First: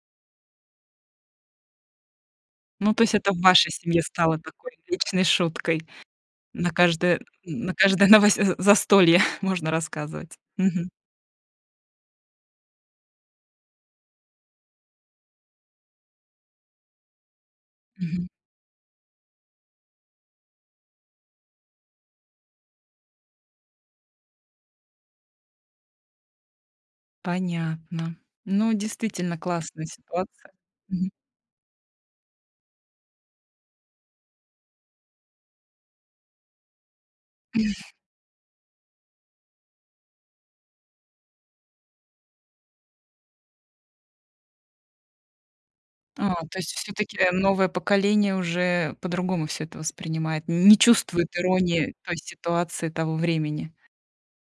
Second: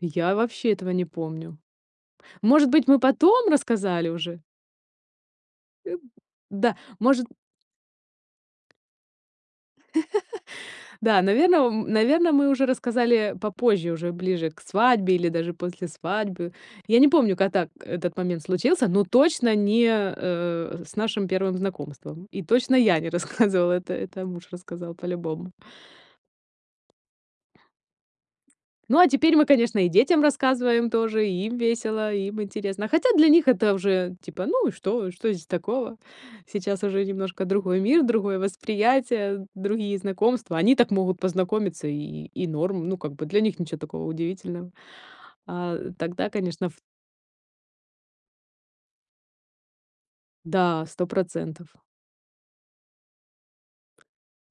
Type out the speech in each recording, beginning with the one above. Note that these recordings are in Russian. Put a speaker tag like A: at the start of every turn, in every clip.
A: Я вообще этого не помню. Может быть,
B: Ну,
A: мы
B: то есть это в
A: потом
B: вашей семье
A: рассказали
B: стало
A: уже?
B: такой личной шуткой:
A: Э, б
B: на
A: Да,
B: каждое,
A: может.
B: н на каждое новось э, застолье можно рассказывать. Мгм.
A: Да, наверно, ом, наверно, мы уже рассказали, э, попозже, уже ближе к свадьбе или даже после свадьбы. Я не помню, ка так когда
B: Мгм.
A: момент случился, но точно не, э, э, э, с нашим первым знакомством, и точно я не рассказывала. Это это муж рассказал по-любому.
B: Понятно. Ну,
A: Ну, а теперь
B: действительно
A: мы, конечно,
B: классная
A: и детям
B: ситуация.
A: рассказываем
B: Мгм.
A: тоже, и им весело, и им интересно. Хотя для них это уже, типа: "Ну и что? Что здесь такого?" Сейчас уже немножко другой мир, другое восприятие, другие знакомства. Они так могут познакомиться, и и и норм. Ну, как бы, для них ничё такого удивительного. А, э, тогда,
B: А, то
A: конечно,
B: есть,
A: ф т
B: всё-таки, э, новое поколение уже по-другому всё это воспринимает, нь не
A: Да,
B: чувствует
A: 100 %.
B: иронии той ситуации того времени?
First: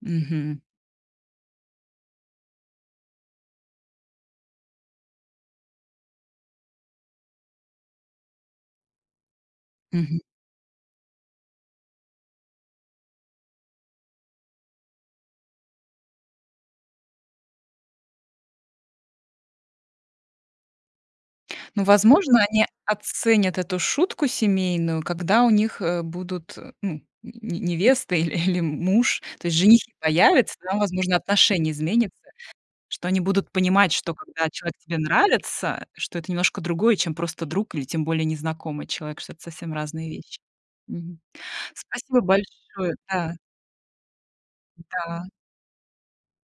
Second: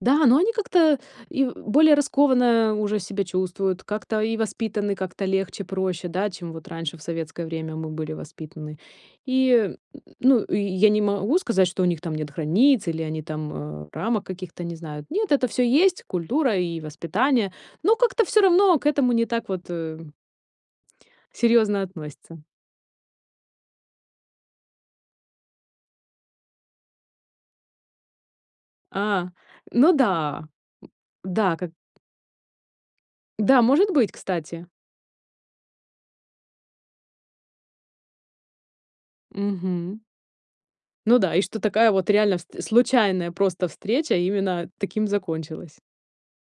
A: Да, но они
B: Мгм.
A: как-то и в более раскованно уже себя чувствуют, как-то и воспитаны как-то легче, проще, да, чем вот раньше, в советское время, мы были воспитаны. И, э, м, м,
B: Мгм.
A: ну, и и я не могу сказать, что у них там нет границ, или они там, э, рамок каких-то, не знаю. Нет, это всё есть культура и воспитание, но как-то всё равно к этому не так вот, эм серьёзно
B: Ну,
A: относятся.
B: возможно, они оценят эту шутку семейную, когда у них, э, будут, э, ну, нь не невеста, иль или, м м муж.
A: А,
B: То есть женихи
A: ну да,
B: появятся, там, возможно,
A: м-да, как
B: отношение изменится, что они будут
A: Да,
B: понимать,
A: быть,
B: что, когда
A: кстати.
B: человек тебе нравится, что это немножко другое, чем просто друг или, тем более, незнакомый человек. Что это совсем
A: Мгм.
B: разные вещи. Мгм.
A: Ну да, и что такая вот
B: Спасибо
A: реально вст
B: большое,
A: случайная
B: да.
A: просто встреча именно таким
B: М-да.
A: закончилась.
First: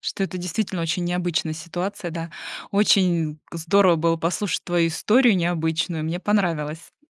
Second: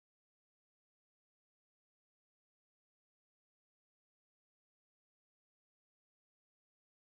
B: Что это действительно очень необычная ситуация. Да, очень к здорово было послушать твою историю необычную, мне понравилось.